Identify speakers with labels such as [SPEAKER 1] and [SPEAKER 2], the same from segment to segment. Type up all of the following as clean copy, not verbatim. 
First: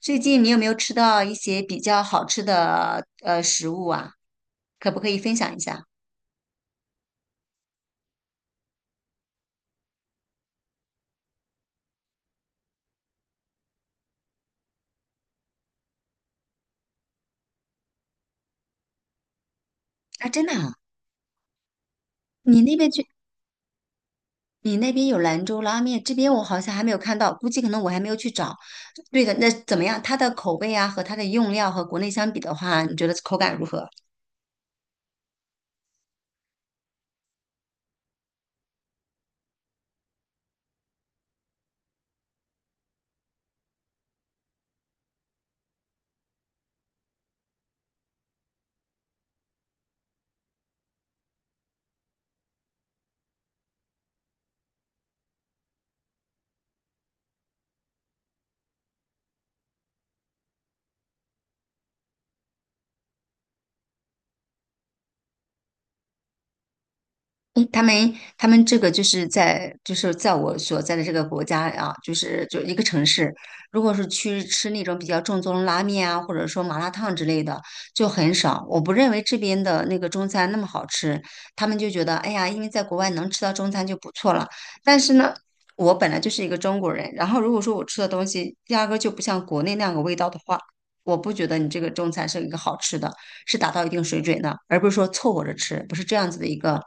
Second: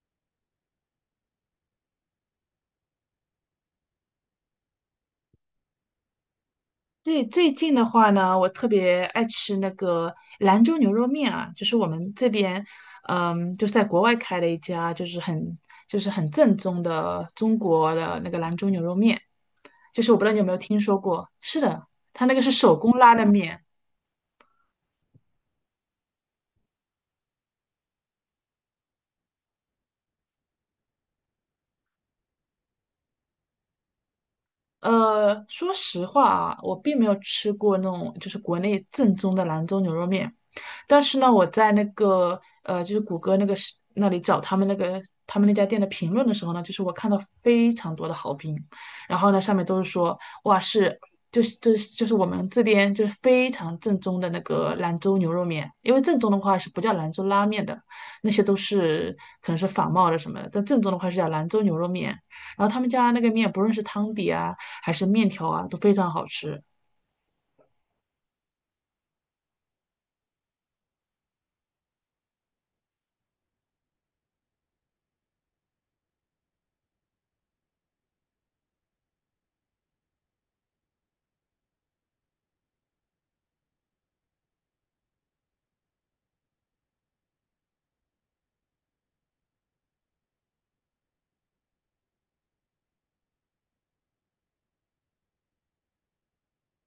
[SPEAKER 1] 最近你有没有吃到一些比较好吃的食物啊？可不可以分享一下？
[SPEAKER 2] 对，最近的话呢，我特别爱吃那个兰州牛肉面啊，就是我们这边，就是在国外开了一家，就是很正宗的中国的那个兰州牛肉面，就是我不
[SPEAKER 1] 啊，
[SPEAKER 2] 知道你
[SPEAKER 1] 真
[SPEAKER 2] 有没
[SPEAKER 1] 的
[SPEAKER 2] 有
[SPEAKER 1] 啊，
[SPEAKER 2] 听说过？是的，它那个是
[SPEAKER 1] 你
[SPEAKER 2] 手
[SPEAKER 1] 那边
[SPEAKER 2] 工
[SPEAKER 1] 去，
[SPEAKER 2] 拉的面。
[SPEAKER 1] 你那边有兰州拉面，这边我好像还没有看到，估计可能我还没有去找。对的，那怎么样？它的口味啊和它的用料和国内相比的话，你觉得口感如何？
[SPEAKER 2] 说实话啊，我并没有吃过那种就是国内正宗的兰州牛肉面，但是呢，我在那个就是谷歌那个是那里找他们那家店的评论的时候呢，就是我看到非常多的好评，然后呢，上面都是说哇是。就是我们这边就是非常正宗的那个兰州牛肉面，因为正宗的话是不叫兰州拉面的，那些都是可能是仿冒的什么的，但正宗的话是叫兰州牛肉面。然后他们家那个面，不论是汤底啊还是面条啊，都非常好吃。
[SPEAKER 1] 嗯，他们这个就是在我所在的这个国家啊，就是就一个城市，如果是去吃那种比较正宗的拉面啊，或者说麻辣烫之类的，就很少。我不认为这边的那个中餐那么好吃，他们就觉得哎呀，因为在国外能吃到中餐就不错了。但是呢，我本来就是一个中国人，然后如果说我吃的东西压根儿就不像国内那样个味道的话，我不觉得你这个中餐是一个好吃的。是达到一定水准的，而不是说凑合着吃，不是这样子的一个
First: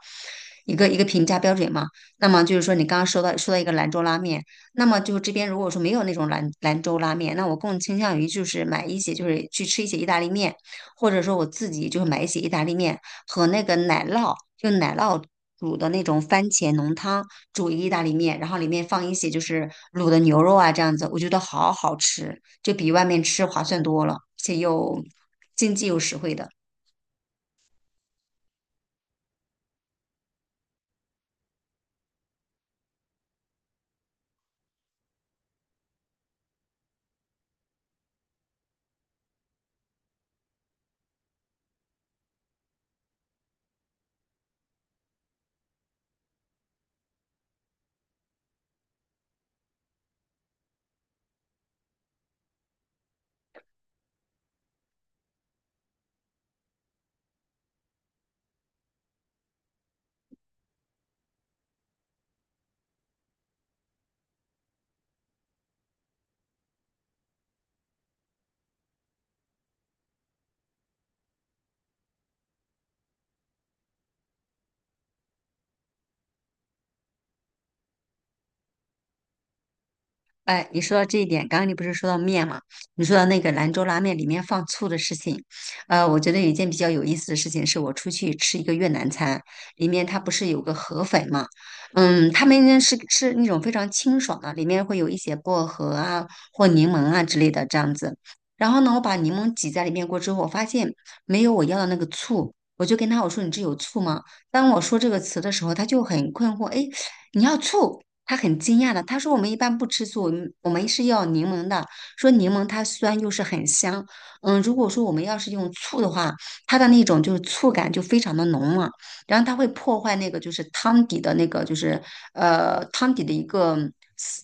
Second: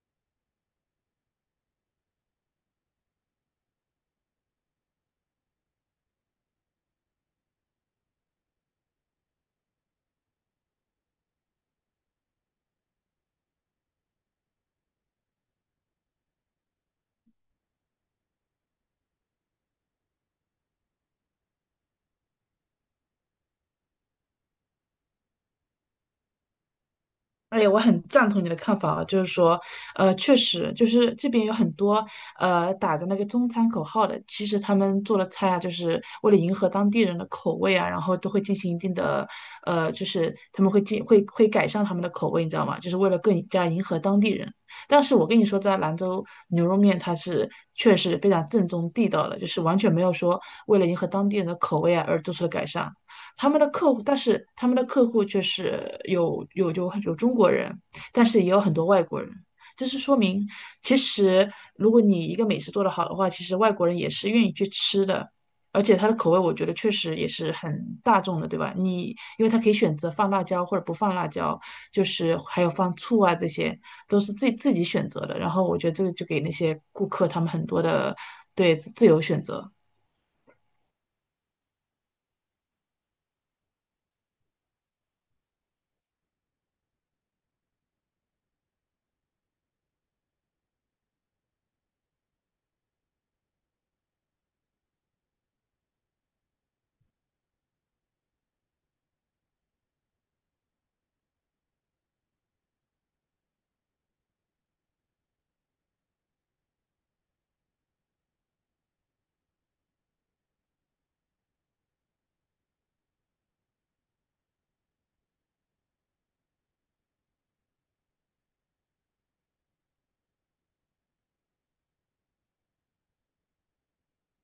[SPEAKER 1] 一个评价标准嘛？那么就是说，你刚刚说到一个兰州拉面，那么就这边如果说没有那种兰州拉面，那我更倾向于就是买一些就是去吃一些意大利面，或者说我自己就是买一些意大利面和那个奶酪，就奶酪。煮的那种番茄浓汤，煮一个意大利面，然后里面放一些就是卤的牛肉啊，这样子，我觉得好好吃，就比外面吃划算多了，而且又经济又实惠的。
[SPEAKER 2] 哎，我很赞同你的看法啊，就是说，确实，就是这边有很多打着那个中餐口号的，其实他们做的菜啊，就是为了迎合当地人的口味啊，然后都会进行一定的，就是他们会会改善他们的口味，你知道吗？就是为了更加迎合当地人。但是我跟你说，在兰州牛肉面它是确实非常正宗地道的，就是完全没有说为了迎合当地人的口味啊而做出的改善。他们的客户，但是他们的客户却是有中国人，但是也有很多外国人。这是说明，其实如果你一个美食做得好的话，其实外国人也是愿意去吃的，而且它的口味我觉得确实也是很大众的，对吧？因为它可以选择放辣椒或者不放辣椒，就是还有放醋啊，这些都是自己选择的。然后我觉得这个就给那些顾客他们很多的对自由选择。
[SPEAKER 1] 哎，你说到这一点，刚刚你不是说到面嘛？你说到那个兰州拉面里面放醋的事情，我觉得有一件比较有意思的事情，是我出去吃一个越南餐，里面它不是有个河粉嘛？嗯，他们是那种非常清爽的，里面会有一些薄荷啊或柠檬啊之类的这样子。然后呢，我把柠檬挤在里面过之后，我发现没有我要的那个醋，我就跟他我说你这有醋吗？当我说这个词的时候，他就很困惑，哎，你要醋？他很惊讶的，他说我们一般不吃醋，我们是要柠檬的。说柠檬它酸又是很香，嗯，如果说我们要是用醋的话，它的那种就是醋感就非常的浓嘛，然后它会破坏那个就是汤底的那个就是汤底的一个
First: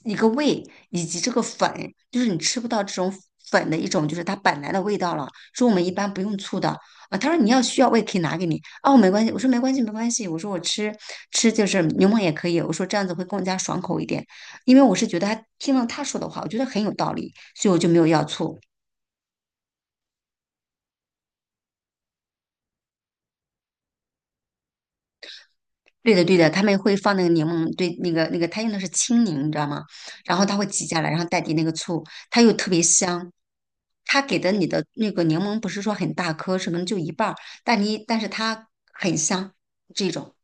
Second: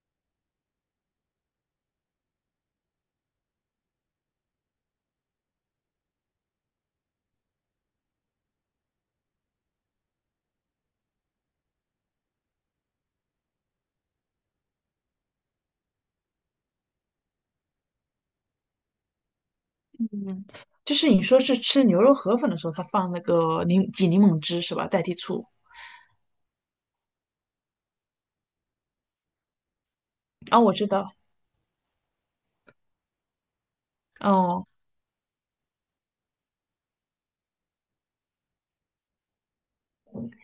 [SPEAKER 1] 一个味，以及这个粉，就是你吃不到这种粉的一种就是它本来的味道了。说我们一般不用醋的，啊，他说你要需要我也可以拿给你。哦，没关系，我说没关系，我说我吃就是柠檬也可以，我说这样子会更加爽口一点，因为我是觉得他听了他说的话，我觉得很有道理，所以我就没有要醋。
[SPEAKER 2] 嗯，就是你说是吃牛肉河粉的时候，它放那个挤柠檬汁是吧，代替醋。
[SPEAKER 1] 对的对的，他们会放那个柠檬，对那个他用的是青柠，你知道吗？然后他
[SPEAKER 2] 啊，
[SPEAKER 1] 会
[SPEAKER 2] 我
[SPEAKER 1] 挤
[SPEAKER 2] 知
[SPEAKER 1] 下来，
[SPEAKER 2] 道。
[SPEAKER 1] 然后代替那个醋，它又特别香。他给的你
[SPEAKER 2] 哦，
[SPEAKER 1] 的那个柠檬不是说很大颗，什么就一半儿，但但是它很香这种。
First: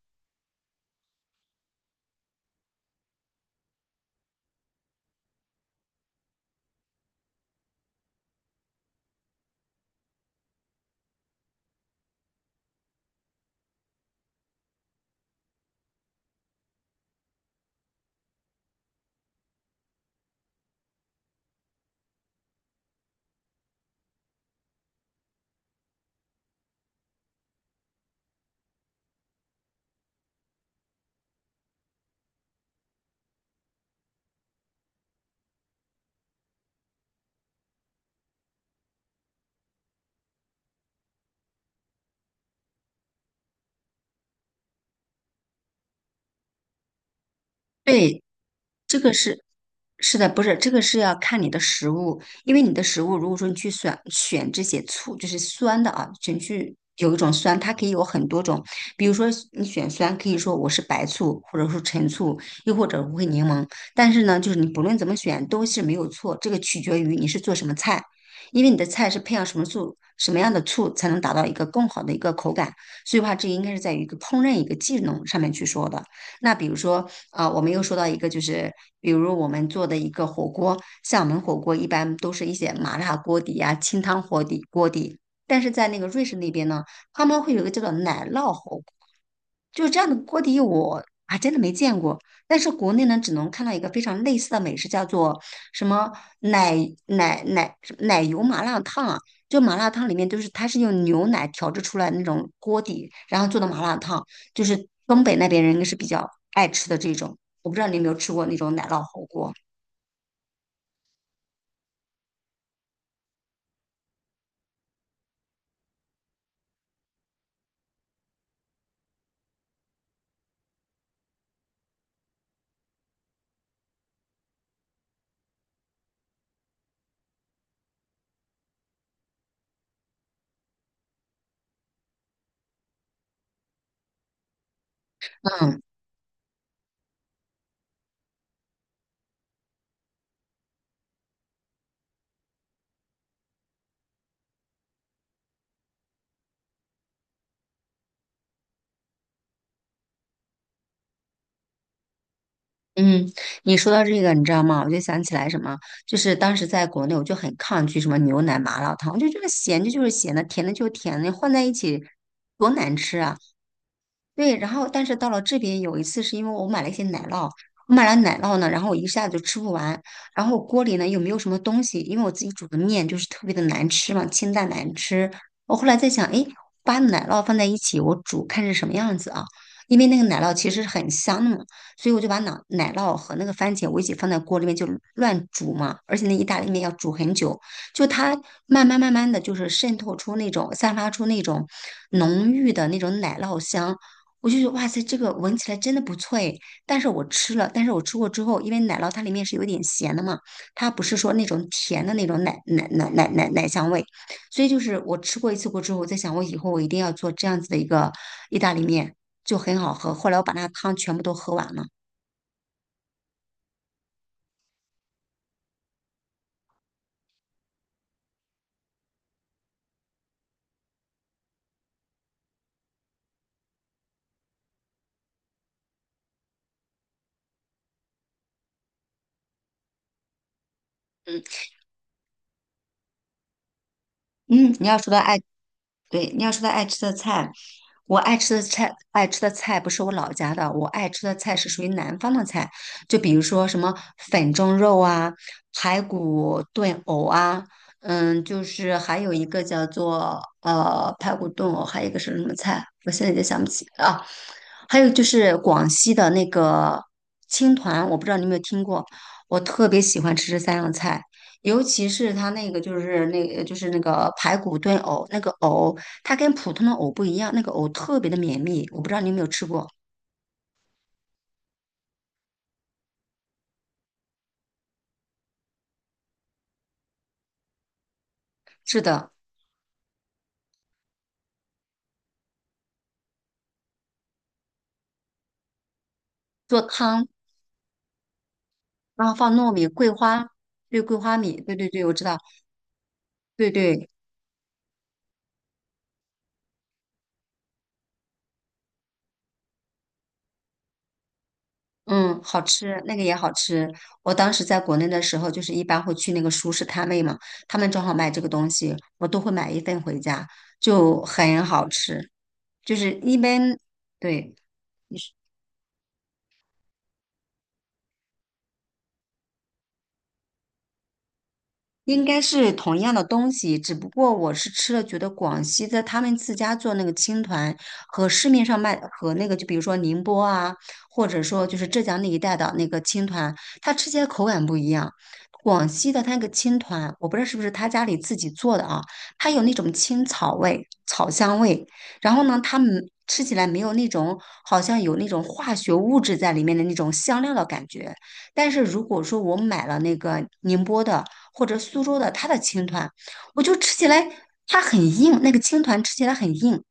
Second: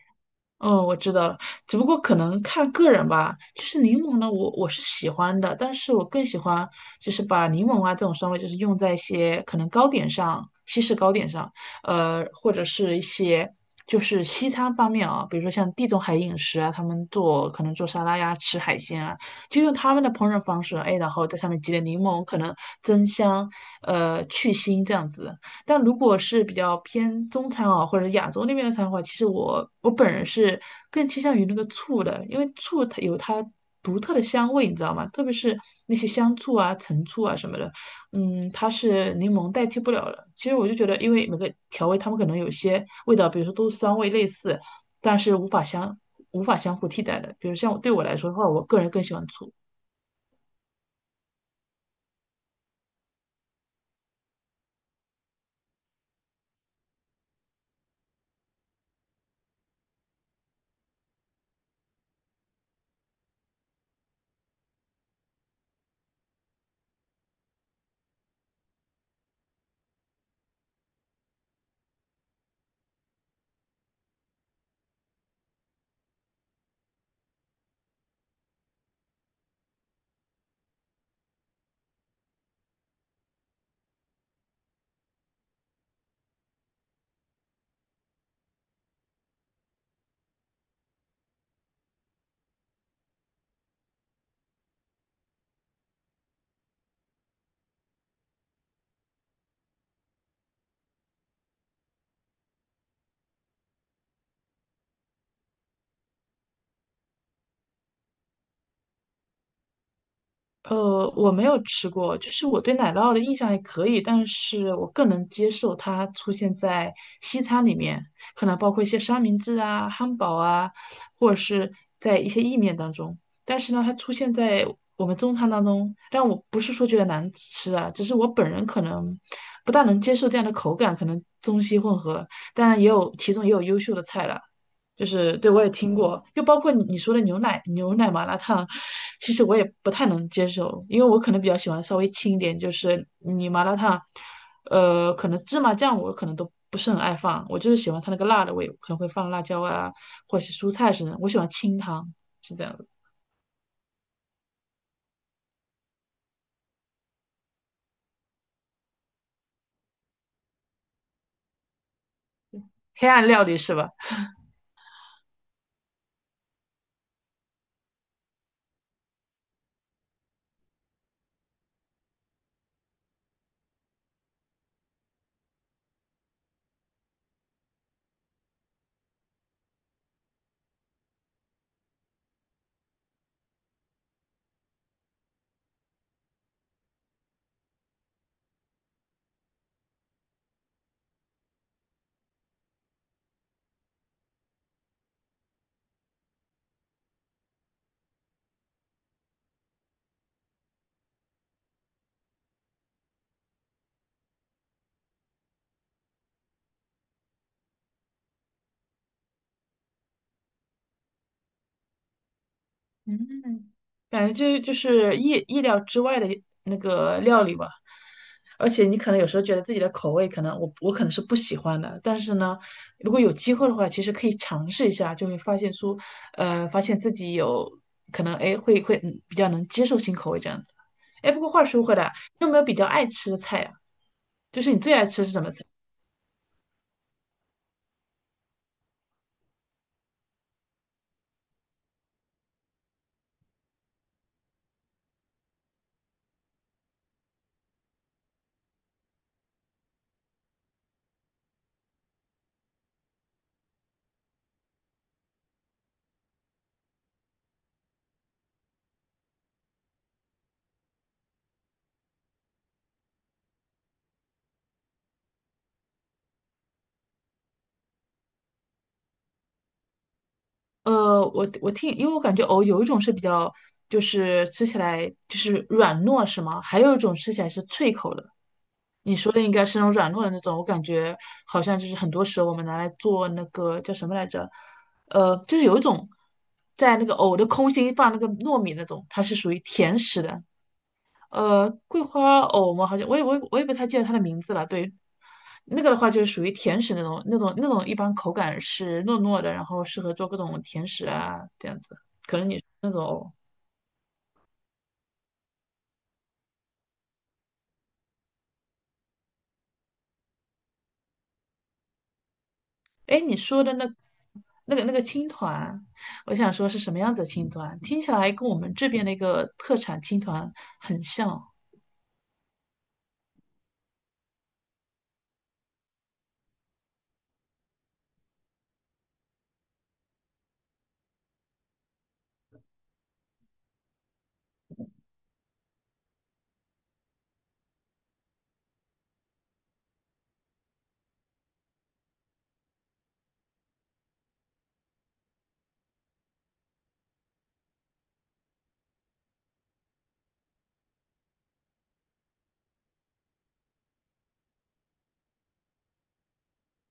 [SPEAKER 2] 哦，我知道了。只不过可能看个人吧。就是柠檬呢，我是喜欢的，但是我更喜欢就是把柠檬啊这种酸味，就是用在一些可能糕点上，西式糕点上，或者是一些就是西餐方面啊，比如说像地中海饮食啊，他们做可能做沙拉呀，吃海鲜啊，就用他们的烹饪方式，哎，然后在上面挤点柠檬，可能增香，去腥这样子。但如果是比较偏中餐啊，或者亚洲那边的餐的话，其实我本人是更倾向于那个醋的，因为醋它有它独特的香味，你知道吗？特别是那些香醋啊、陈醋啊什么的，它是柠檬代替不了的。其实我就觉得，因为每个调味它们可能有些味道，比如说都是酸味类似，但是无法相互替代的。比如像对我来
[SPEAKER 1] 对，
[SPEAKER 2] 说的话，我个人
[SPEAKER 1] 这
[SPEAKER 2] 更
[SPEAKER 1] 个
[SPEAKER 2] 喜欢
[SPEAKER 1] 是
[SPEAKER 2] 醋。
[SPEAKER 1] 是的，不是这个是要看你的食物，因为你的食物如果说你去选这些醋，就是酸的啊，选去有一种酸，它可以有很多种，比如说你选酸，可以说我是白醋，或者说陈醋，又或者无味柠檬，但是呢，就是你不论怎么选都是没有错，这个取决于你是做什么菜，因为你的菜是配上什么醋，什么样的醋才能达到一个更好的一个口感，所以话这应该是在于一个烹饪一个技能上面去说的。那比如说，啊，我们又说到一个，就是比如我们做的一个火锅，像我们火锅一般都是一些麻辣锅底呀、清汤火底锅底，但是在那个瑞士那边呢，他们会有一个叫做奶酪火锅，就是这样的锅底我还真的没见过。但是国内呢，只能看到一个非常类似的美食，叫做什么奶奶油麻辣烫啊，就麻辣烫里面就是它是用牛奶调制出来的那种锅底，然后做的麻辣烫，就是东北那边人应该是比较爱吃的这种。我不知道你有没有吃过那种奶酪火锅。
[SPEAKER 2] 我没有吃过，就是我对奶酪的印象还可以，但是我更能接受它出现在西餐里面，可能包括一些三明治啊、汉堡啊，或者是在一些意面当中。但是呢，它出现在我们中餐当中，但我不是说觉得难吃啊，只是我本人可能不大能接受这样的口感，可能中西混合。当然，也有其中也有优秀的菜了，就是对我也
[SPEAKER 1] 嗯
[SPEAKER 2] 听过，就包括你说的牛奶麻辣烫，其实我也不太能接受，因为我可能比较喜欢稍微轻一点，就是你麻辣烫，可能芝麻酱我可能都不是很爱放，我就是喜欢它那个辣的味，可能会放辣椒啊，或者是蔬菜什么的，我喜欢清汤，是这样的。
[SPEAKER 1] 嗯，你说到这个，你知道吗？我就想起来什么，就是当时在国内，我就很抗拒什么牛奶麻辣烫，我就觉得咸的就是咸的，甜的就是甜的，混在一起多难
[SPEAKER 2] 黑
[SPEAKER 1] 吃
[SPEAKER 2] 暗
[SPEAKER 1] 啊！
[SPEAKER 2] 料理是吧？
[SPEAKER 1] 对，然后但是到了这边有一次是因为我买了一些奶酪，我买了奶酪呢，然后我一下子就吃不完，然后锅里呢又没有什么东西，因为我自己煮的面就是特别的难吃嘛，清淡难吃。我后来在想，诶，把奶酪放在一起，我煮看是什么样子啊？因为那个奶酪其实是很香的嘛，所以我就把奶酪和那个番茄我一起放在锅里面就乱煮嘛，而且那意大利面要煮很久，就它慢慢的就是渗透出那种散发出那种浓郁的那种奶酪香。我就觉得哇塞，这个闻起来真的不错诶。但是我吃了，但是我吃过之后，因为奶酪它里面是有点咸的嘛，它不是说那种甜的那种奶香味，所以就是我吃过一次过之后，我在想我以后我一定要做这样子的一个意大利面，就很好喝。后来我把那个汤全部都喝完了。
[SPEAKER 2] 嗯，感觉这就是意料之外的那个料理吧，而且你可能有时候觉得自己的口味可能我可能是不喜欢的，但是呢，如果有机会的话，其实可以尝试一下，就会发现出，发现自己有可能哎会比较能接受新口味这样子。哎，不
[SPEAKER 1] 嗯
[SPEAKER 2] 过话说回来啊，你有没有比较爱吃的菜啊？就是
[SPEAKER 1] 嗯，
[SPEAKER 2] 你
[SPEAKER 1] 你
[SPEAKER 2] 最
[SPEAKER 1] 要
[SPEAKER 2] 爱
[SPEAKER 1] 说到
[SPEAKER 2] 吃是
[SPEAKER 1] 爱。
[SPEAKER 2] 什么菜？
[SPEAKER 1] 对，你要说他爱吃的菜，我爱吃的菜，爱吃的菜不是我老家的，我爱吃的菜是属于南方的菜，就比如说什么粉蒸肉啊、排骨炖藕啊，嗯，就是还有一个叫做排骨炖藕，还有一个是什么菜，我现在也想不起啊，还有就是广西的那个青团，我不知道你有没有听过，我特别喜欢吃这三样菜，尤其是它那个就是那个排骨炖藕，那个藕它跟普通的藕不一样，那个藕特别的绵密，我不知道你有没有吃过。
[SPEAKER 2] 我听，因为我感觉藕有一种是比较，就是吃起来就是软糯，是吗？还有一种吃起来是脆口的。
[SPEAKER 1] 是
[SPEAKER 2] 你
[SPEAKER 1] 的，
[SPEAKER 2] 说的应该是那种软糯的那种，我感觉好像就是很多时候我们拿来做那个叫什么来着？就是有一种
[SPEAKER 1] 做
[SPEAKER 2] 在那个
[SPEAKER 1] 汤，
[SPEAKER 2] 藕的空心放那个糯米那种，它
[SPEAKER 1] 然后
[SPEAKER 2] 是属
[SPEAKER 1] 放
[SPEAKER 2] 于
[SPEAKER 1] 糯米、
[SPEAKER 2] 甜
[SPEAKER 1] 桂
[SPEAKER 2] 食的。
[SPEAKER 1] 花，对，桂花米，对对
[SPEAKER 2] 桂
[SPEAKER 1] 对，我知道，
[SPEAKER 2] 花藕吗？好像我也
[SPEAKER 1] 对
[SPEAKER 2] 不太记得
[SPEAKER 1] 对，
[SPEAKER 2] 它的名字了。对，那个的话就是属于甜食那种，那种一般口感是糯糯的，然后适合做各种甜食啊这样子
[SPEAKER 1] 嗯，好
[SPEAKER 2] 那
[SPEAKER 1] 吃，
[SPEAKER 2] 种
[SPEAKER 1] 那个
[SPEAKER 2] 藕。
[SPEAKER 1] 也好吃。我当时在国内的时候，就是一般会去那个熟食摊位嘛，他们正好卖这个东西，我都会买一份回家，就很好吃。就是
[SPEAKER 2] 哎，你
[SPEAKER 1] 一
[SPEAKER 2] 说的
[SPEAKER 1] 般，
[SPEAKER 2] 那
[SPEAKER 1] 对，
[SPEAKER 2] 那个那个青团，我想说是什么样子的青团？听起来跟我们这边的一个特产青团很像。
[SPEAKER 1] 应该是同样的东西，只不过我是吃了，觉得广西的他们自家做那个青团和市面上卖和那个，就比如说宁波啊，或者说就是浙江那一带的那个青团，它吃起来口感不一样。广西的它那个青团，我不知道是不是他家里自己做的啊，它有那种青草味、草香味，然后呢，它们吃起来没有那种好像有那种化学物质在里面的那种香料的感觉。但是如果说我买了那个宁波的，或者苏州的它的青团，我就吃起来它很硬，那个青团吃起来很硬。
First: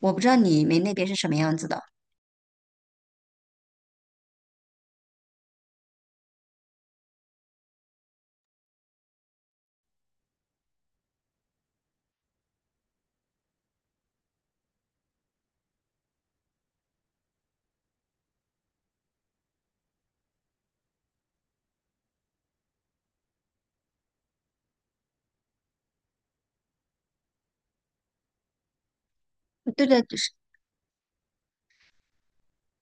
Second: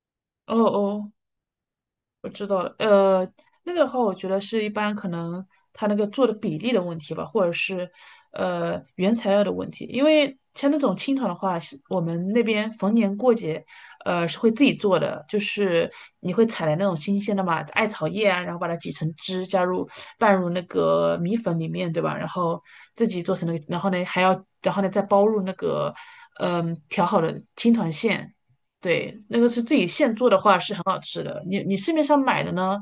[SPEAKER 1] 我不知道
[SPEAKER 2] 哦
[SPEAKER 1] 你们那边
[SPEAKER 2] 哦，
[SPEAKER 1] 是什么样子的。
[SPEAKER 2] 我知道了，那个的话，我觉得是一般可能它那个做的比例的问题吧，或者是原材料的问题。因为像那种青团的话，是我们那边逢年过节，是会自己做的，就是你会采来那种新鲜的嘛，艾草叶啊，然后把它挤成汁，拌入那个米粉里面，对吧？然后自己做成那个，然后呢还要，然后呢再包入那个调好的青团馅。对，那个是自
[SPEAKER 1] 对
[SPEAKER 2] 己
[SPEAKER 1] 的，
[SPEAKER 2] 现
[SPEAKER 1] 就
[SPEAKER 2] 做
[SPEAKER 1] 是
[SPEAKER 2] 的话是很好吃的。你市面上买的呢，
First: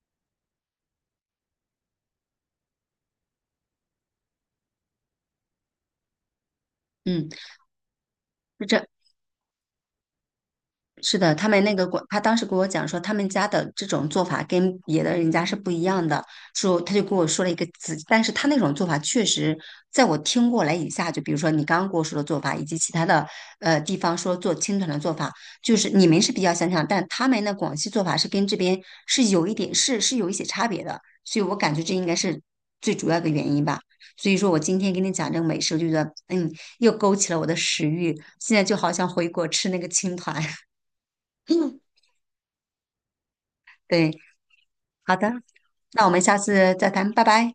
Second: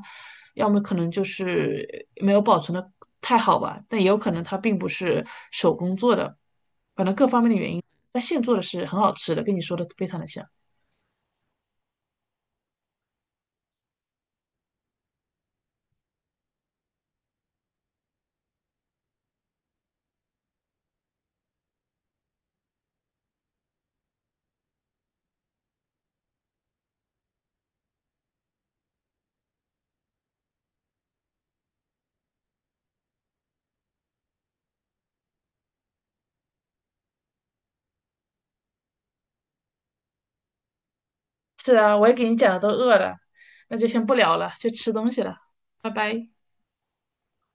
[SPEAKER 2] 要么可能就是没有保存的太好吧，但也有可能它并不是手工做的，
[SPEAKER 1] 嗯，
[SPEAKER 2] 那现做的
[SPEAKER 1] 就这
[SPEAKER 2] 是很好吃的，跟你说的非常的像。
[SPEAKER 1] 是的，他们那个广，他当时跟我讲说，他们家的这种做法跟别的人家是不一样的。说他就跟我说了一个词，但是他那种做法确实，在我听过来以下，就比如说你刚刚跟我说的做法，以及其他的地方说做青团的做法，就是你们是比较相像，但他们的广西做法是跟这边是有一点有一些差别的，所以我感觉这应该是最主要的原因吧。所以说我今天跟你讲这个美食，我就觉得嗯，又勾起了我的食欲，现在就好像回国吃那个青团。
[SPEAKER 2] 是啊，我也给你讲的都饿了，那就先
[SPEAKER 1] 对，
[SPEAKER 2] 不聊了，去吃东
[SPEAKER 1] 好
[SPEAKER 2] 西
[SPEAKER 1] 的，
[SPEAKER 2] 了，拜
[SPEAKER 1] 那我们
[SPEAKER 2] 拜。
[SPEAKER 1] 下次再谈，拜拜。